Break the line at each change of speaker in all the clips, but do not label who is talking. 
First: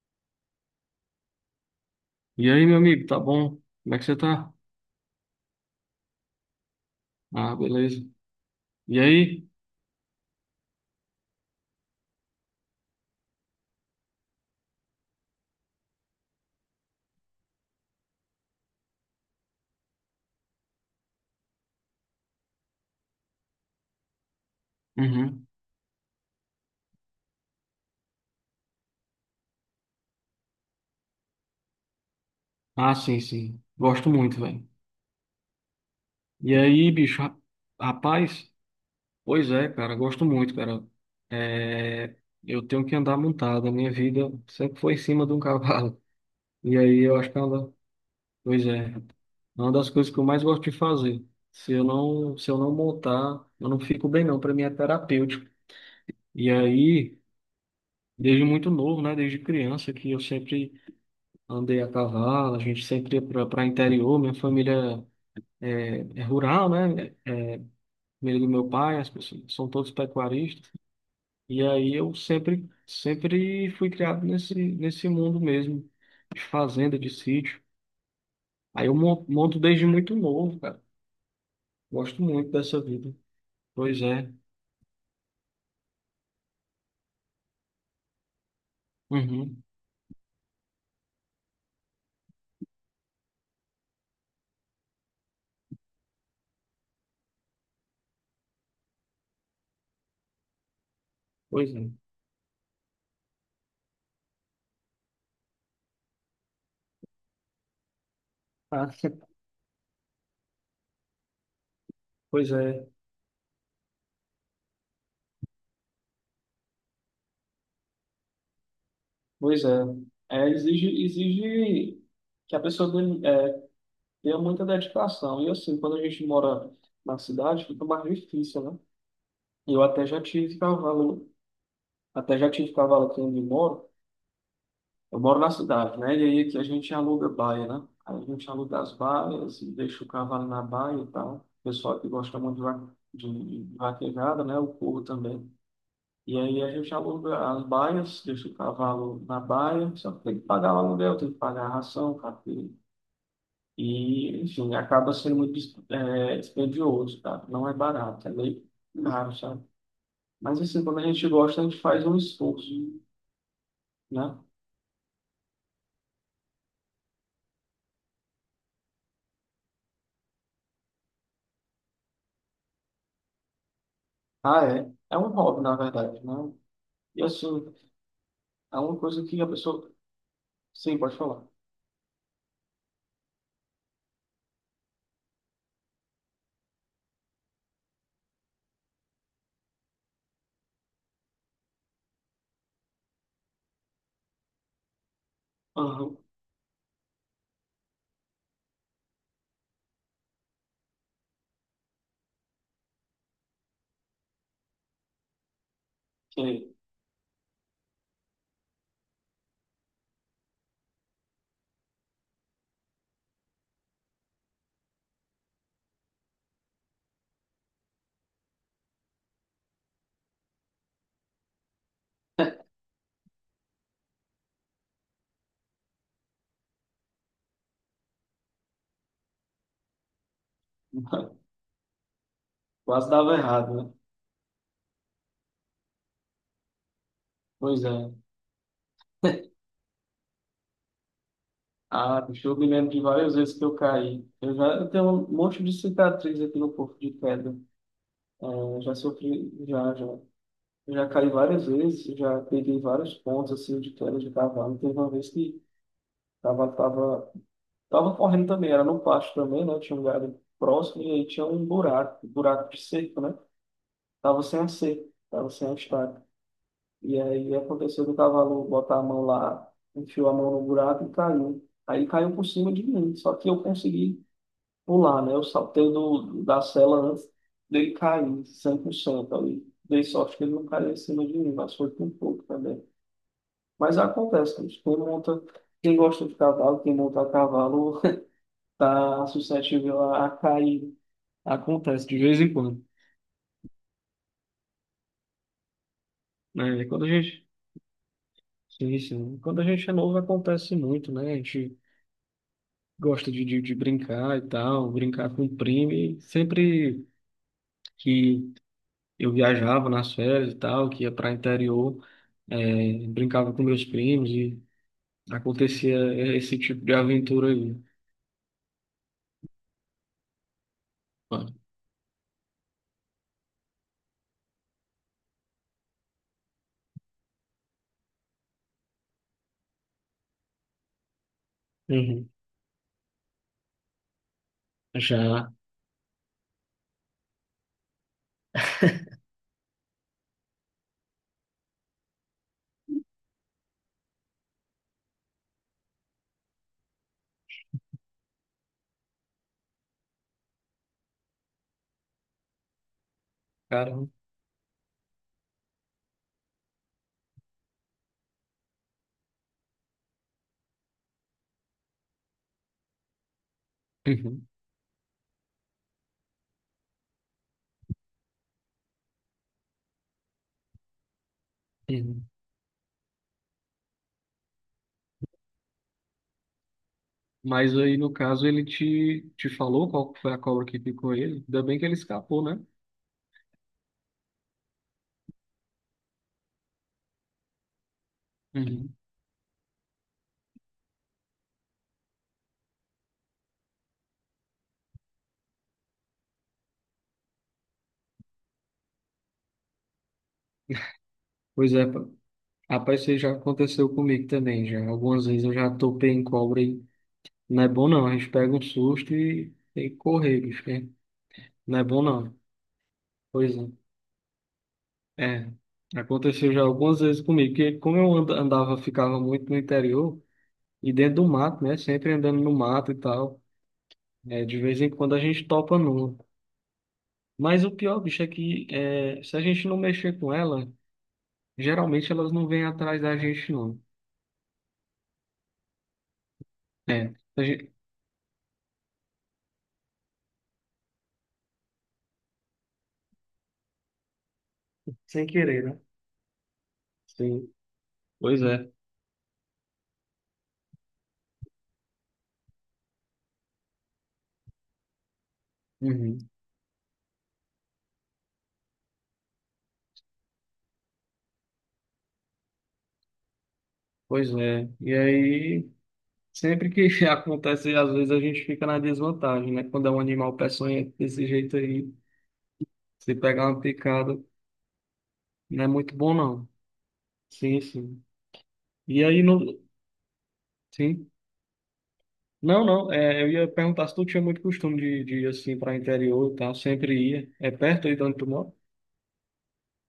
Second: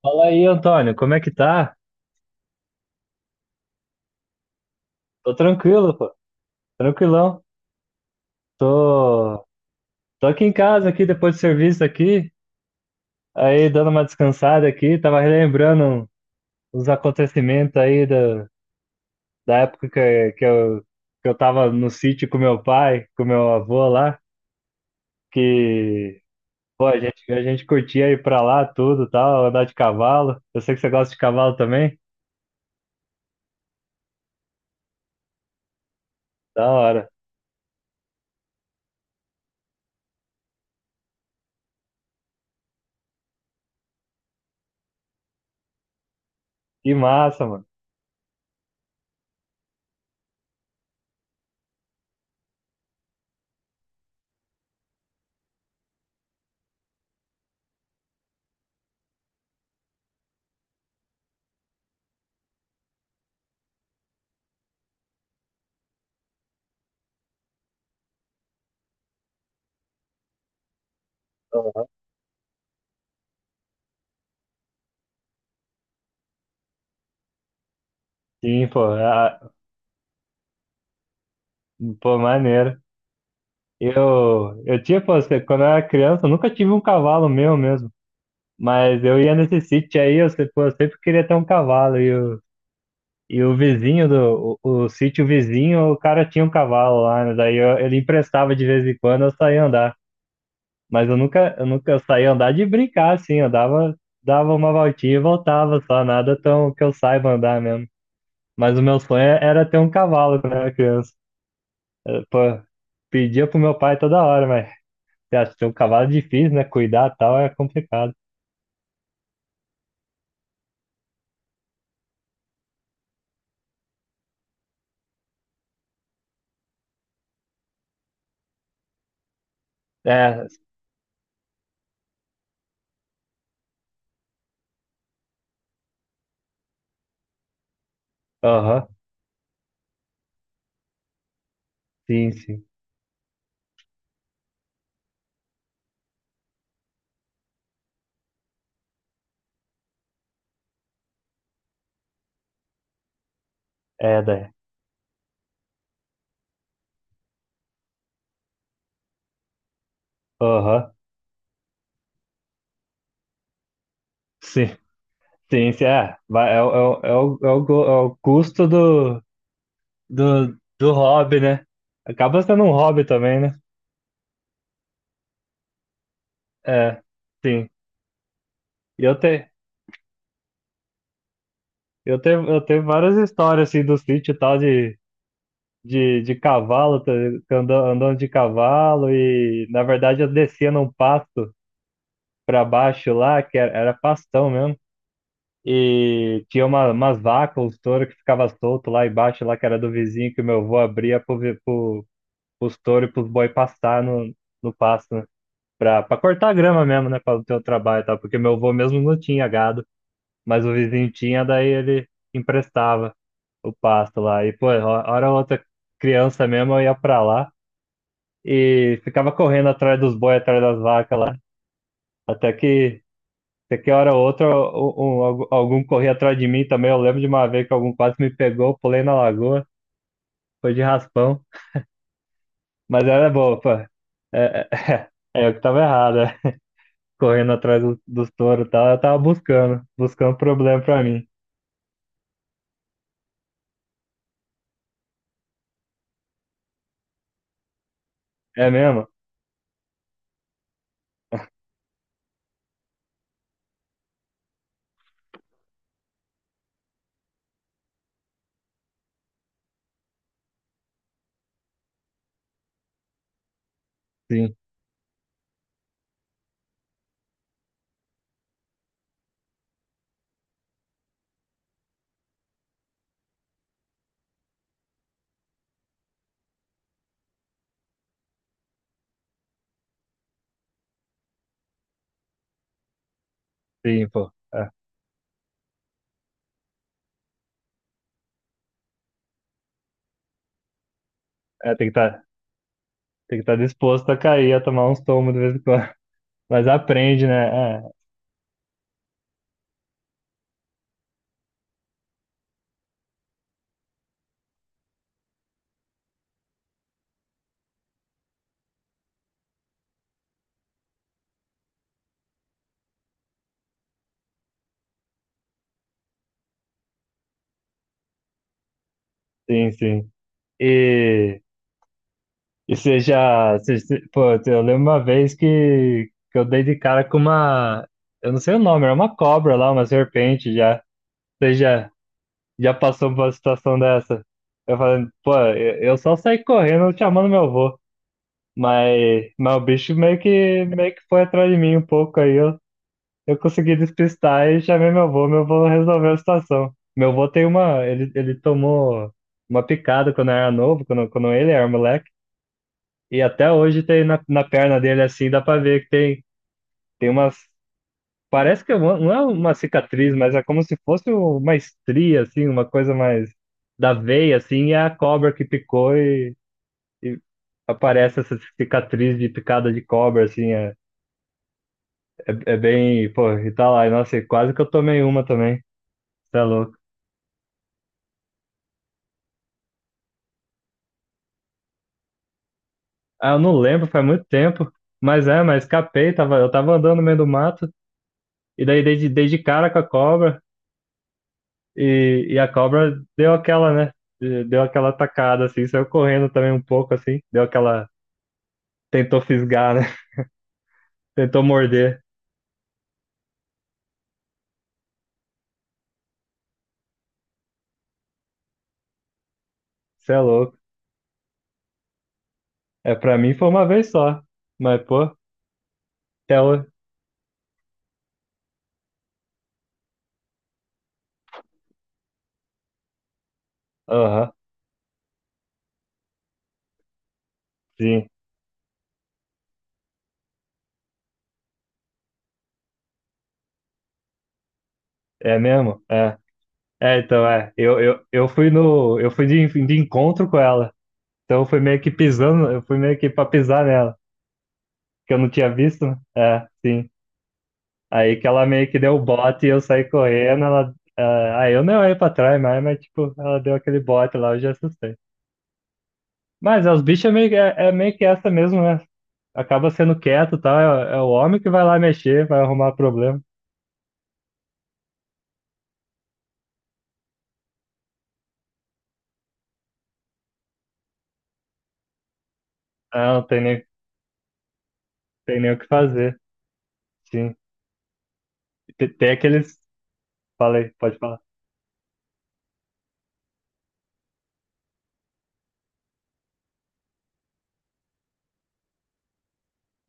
Fala aí, Antônio, como é que tá?
E aí, meu amigo, tá bom? Como é que você tá?
Tô tranquilo, pô, tranquilão.
Ah, beleza. E
Tô,
aí?
tô aqui em casa, aqui depois do serviço aqui, aí dando uma descansada aqui, tava relembrando os acontecimentos aí da época que eu tava no sítio com meu pai, com meu avô lá,
Uhum.
que, pô, a gente curtia ir pra lá tudo, tal, andar de cavalo. Eu sei que você gosta de cavalo também,
Ah, sim, sim. Gosto muito, velho. E
da
aí,
hora.
bicho, rapaz? Pois é, cara, gosto muito, cara. É. Eu tenho que andar montado. A minha vida sempre foi em cima de um cavalo. E
Que
aí, eu acho que
massa, mano.
Pois é. É uma das coisas que eu mais gosto de fazer. Se eu não montar, eu não fico bem não, para mim é terapêutico. E aí, desde muito novo, né, desde criança que eu sempre andei a cavalo, a gente sempre ia para interior, minha família é rural, né? Família do meu pai, as pessoas são todos pecuaristas. E aí eu sempre fui criado nesse mundo mesmo, de fazenda, de sítio.
Sim, pô,
Aí eu
ah,
monto desde muito novo, cara.
pô,
Gosto muito
maneiro.
dessa vida. Pois é.
Eu tinha, pô, quando eu era criança, eu nunca tive um cavalo meu mesmo. Mas eu ia nesse
Uhum.
sítio aí, eu, se- pô, eu sempre queria ter um cavalo. E o vizinho do o sítio vizinho, o cara tinha um cavalo lá, né? Ele emprestava de vez em quando, eu saía andar. Eu
Pois é.
nunca saía andar de brincar, assim, dava uma voltinha e voltava só, nada tão que eu saiba andar mesmo. Mas o
Ah.
meu sonho era ter um cavalo quando eu era criança. Pô,
Pois é.
pedia pro meu pai toda hora, mas. Você acha que é um cavalo é difícil, né? Cuidar e tal é complicado.
Pois é. É, exige que a pessoa deu muita dedicação. E assim, quando a gente mora na cidade, fica mais difícil, né? Eu até já
É,
tive cavalo, até já tive cavalo aqui onde eu moro. Eu moro na cidade, né? E aí aqui a gente aluga baia, né? Aí a gente aluga
aham,
as baias e deixa o cavalo na baia e tal. O pessoal que
sim,
gosta muito de
sim.
vaquejada, né? O povo também. E aí a gente aluga as baias, deixa o cavalo na baia, só que tem que pagar o aluguel, tem que pagar a ração, café.
É,
E,
daí.
enfim, acaba sendo muito dispendioso, tá? Não é barato, é meio caro, sabe? Mas, assim,
Aham,
quando a gente gosta, a gente faz um esforço, né?
sim, sim, sim. É, vai, é, o- é, o- é, o, é, o, go- é o custo do do hobby, né? Acaba sendo um hobby também, né?
Ah, é. É um hobby, na verdade, né?
É,
E, assim,
sim.
é uma
E
coisa que a pessoa... Sim, pode falar.
eu tenho várias histórias, assim, do sítio e tal de cavalo, tá ligado? Andando, andando de cavalo e, na verdade, eu descia num pasto pra baixo lá, que era pastão mesmo.
Aham,
E tinha umas vacas, uns touros que ficava solto lá embaixo, lá que era do vizinho, que o meu avô abria pro, pros touros e pros boi pastar no pasto, né? Pra cortar a
ok.
grama mesmo, né? Pra não ter o trabalho e tal, porque meu avô mesmo não tinha gado, mas o vizinho tinha, daí ele emprestava o pasto lá. E, pô, hora ou outra criança mesmo, eu ia pra lá e ficava correndo atrás dos boi, atrás das vacas lá, até que. Você que hora ou outra algum corria atrás de mim também. Eu lembro de uma vez que algum quase me pegou, eu pulei na lagoa, foi de raspão. Mas
Quase
era
dava
boa, pô.
errado, né?
É, é eu que tava errado, é. Correndo atrás
Pois é.
dos touros e tal, eu tava buscando, buscando problema pra mim.
Ah, bicho, eu me lembro de várias vezes que eu caí. Eu tenho um monte de cicatriz aqui no corpo de pedra. É,
É
eu já
mesmo?
sofri, já, já. Eu já caí várias vezes, eu já peguei vários pontos assim de queda de cavalo. Teve uma vez que tava, tava, tava correndo também, era no pasto também, né? Tinha um galho próximo e aí tinha um buraco de cerco, né? Tava
Sim,
sem a cerca, tava sem a estaca. E aí aconteceu do cavalo botar a mão lá, enfiou a mão no buraco e caiu. Aí caiu por cima de mim, só que eu consegui pular, né? Eu saltei da sela antes dele cair, 100% ali. Dei sorte que ele não caiu em cima de mim, mas foi por pouco também. Mas
sim, pô.
acontece,
É,
bicho. Quem monta, quem gosta de cavalo, quem monta a cavalo, tá suscetível a cair.
é, tem que
Acontece de
tá,
vez em quando,
tem que estar disposto a cair, a tomar uns tomos de vez em quando. Mas
né?
aprende, né? É,
Sim, sim. Quando a gente é novo, acontece muito, né? A gente gosta de brincar e tal, brincar com o primo. E sempre que eu viajava nas férias e tal, que ia para interior, brincava com meus primos e acontecia esse tipo de aventura aí.
sim, sim. E.
Mano.
E você já. Pô, eu lembro uma vez que eu dei de cara com uma. Eu não sei o nome, era uma cobra lá, uma serpente já. Você já,
Uhum.
já passou por uma situação dessa? Eu falando, pô,
Já,
eu só saí correndo chamando meu avô. Mas o bicho meio que foi atrás de mim um pouco aí. Eu consegui despistar e chamei meu avô. Meu avô resolveu a situação. Meu avô tem uma. Ele tomou uma picada quando era novo, quando ele era moleque. E até hoje tem
caramba.
na perna dele assim, dá pra ver que tem, tem umas. Parece que é uma- não é uma cicatriz, mas é como se fosse uma estria, assim, uma coisa mais da veia,
Uhum.
assim, e é a cobra que picou e aparece essa cicatriz de picada de cobra, assim,
Uhum.
é bem. Pô, e tá lá, e, nossa, e quase que eu tomei uma também, tá louco.
Mas aí, no caso, ele te falou qual foi a cobra que picou ele. Ainda bem que ele escapou, né?
Ah, eu não lembro, faz muito tempo, mas é, mas escapei, tava, eu tava andando no meio do mato, e daí
Uhum.
dei de cara com a cobra. E a cobra deu aquela, né? Deu aquela atacada, assim, saiu correndo também um pouco, assim, deu aquela. Tentou fisgar, né? Tentou
Pois é,
morder.
rapaz, isso aí já aconteceu comigo também, já. Algumas vezes eu já topei em cobra e não é bom não. A gente pega um susto e tem que
Você é
correr,
louco.
bicho, né? Não é bom não.
É, pra mim foi
Pois
uma
é.
vez só. Mas, pô,
É,
até
aconteceu já
hoje.
algumas vezes comigo, porque como eu andava, ficava muito no interior e dentro do mato, né? Sempre andando no mato e tal.
Aham,
É, de vez em quando a gente topa numa. Mas o pior,
sim.
bicho, é que se a gente não mexer com ela, geralmente elas não vêm atrás da gente, não.
É mesmo? É. É,
É,
então, é. Eu fui no. Eu fui de encontro com ela. Então eu fui meio que pisando, eu fui meio que pra pisar nela. Que eu
Sem
não tinha
querer, né?
visto, né? É, sim.
Sim,
Aí que
pois
ela
é.
meio que deu o bote e eu saí correndo, ela. Ah, aí eu nem olhei pra trás mais, mas tipo, ela deu aquele bote lá, eu já assustei.
Uhum.
Mas é, os bichos é meio, que- é, é meio que essa mesmo, né? Acaba sendo quieto e tal, é, é o homem que vai lá mexer, vai arrumar problema.
Pois é. E aí, sempre que acontece, às vezes a gente fica na desvantagem, né? Quando é um animal peçonhento desse jeito aí,
Ah,
se
não tem
pegar uma
nem,
picada,
tem nem o
não
que
é muito bom,
fazer,
não.
sim.
Sim, sim. E
Tem
aí,
aqueles. Falei, pode
sim.
falar.
Não, não, eu ia perguntar se tu tinha muito costume de ir assim para interior e tal, sempre ia. É perto aí de onde tu mora?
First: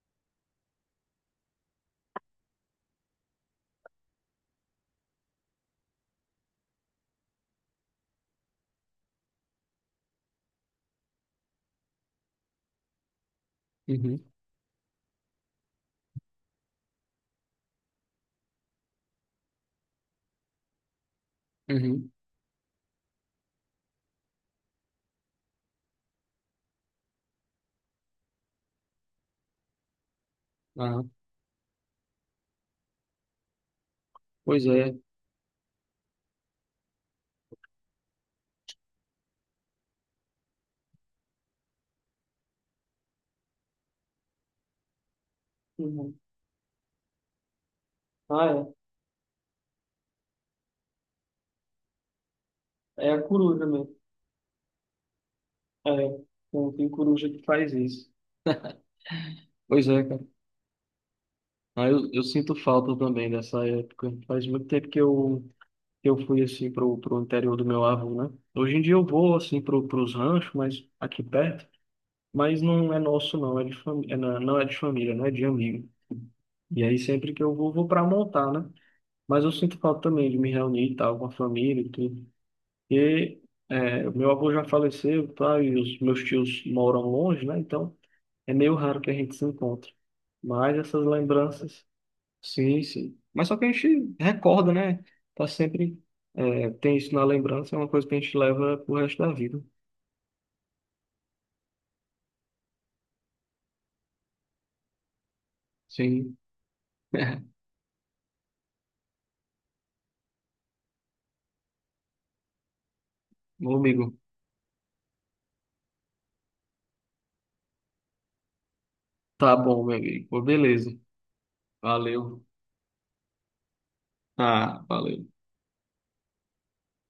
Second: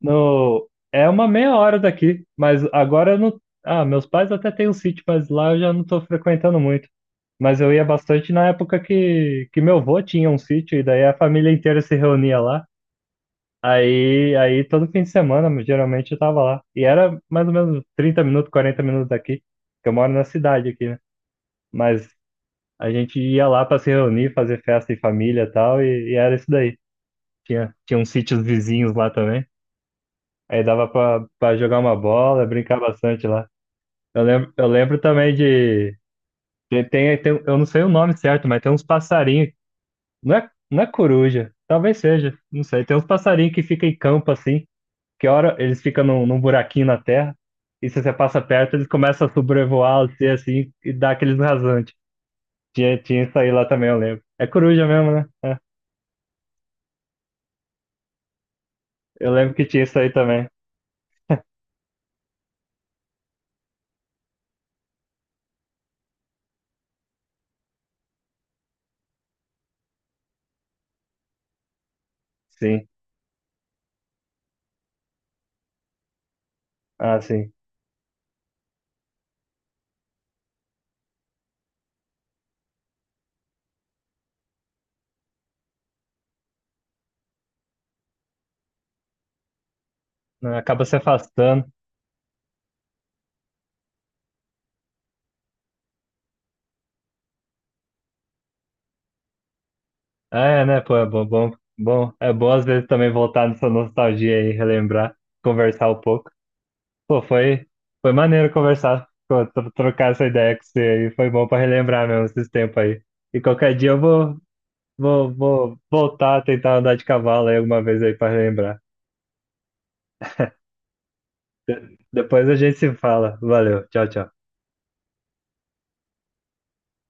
No, é uma meia hora daqui, mas agora eu não. Ah, meus pais até têm um sítio, mas lá eu já não estou frequentando muito. Mas eu ia bastante na época que meu avô tinha um sítio, e daí a família inteira se reunia lá.
Uhum.
Aí todo fim de semana, geralmente, eu tava lá. E era mais ou menos 30 minutos, 40 minutos daqui, que eu moro na cidade aqui, né? Mas
Uhum.
a gente ia lá para se reunir, fazer festa em família e tal, e era isso daí. Tinha uns sítios vizinhos lá também. Aí dava
Ah,
pra, pra jogar uma bola, brincar bastante lá.
pois
Eu
é.
lembro também de. Tem, tem, eu não sei o nome certo, mas tem uns passarinhos. Não é coruja, talvez seja, não sei. Tem uns passarinhos que ficam em campo assim, que hora eles ficam
Uhum.
num buraquinho na terra, e se você passa
Ah,
perto, eles começam a sobrevoar você assim e dá aqueles rasantes.
é. É a
Tinha isso aí lá
coruja
também,
mesmo.
eu lembro. É coruja mesmo, né? É.
É. Então, tem coruja que faz isso.
Eu lembro que tinha
Pois
isso
é,
aí
cara.
também.
Ah, eu sinto falta também dessa época. Faz muito tempo que eu fui assim pro interior do meu avô, né? Hoje em dia eu vou assim pros ranchos, mas aqui perto. Mas
Sim.
não é nosso, não. É de fami... é, não, é, não é de família, não é de amigo. E aí
Ah,
sempre que
sim.
eu vou pra montar, né? Mas eu sinto falta também de me reunir e tal com a família e tudo. E o meu avô já faleceu, tá? E os meus tios moram longe, né? Então é meio raro que a gente se encontre. Mas
Acaba se
essas
afastando.
lembranças, sim, sim. Mas só que a gente recorda, né? Tá sempre, tem isso na lembrança, é uma coisa que a gente leva pro resto da vida.
Ah, é, né, pô, é bom, bom, bom. É bom às vezes também voltar nessa nostalgia aí, relembrar, conversar um pouco.
Sim.
Pô, foi maneiro conversar, pô, trocar essa ideia com você aí. Foi bom pra relembrar mesmo esses tempos aí. E
Meu
qualquer dia eu
amigo,
vou voltar a tentar andar de cavalo aí alguma vez aí pra relembrar.
tá bom, meu amigo. Pô, beleza. Valeu.
Depois a gente se fala. Valeu, tchau, tchau.
Ah, valeu.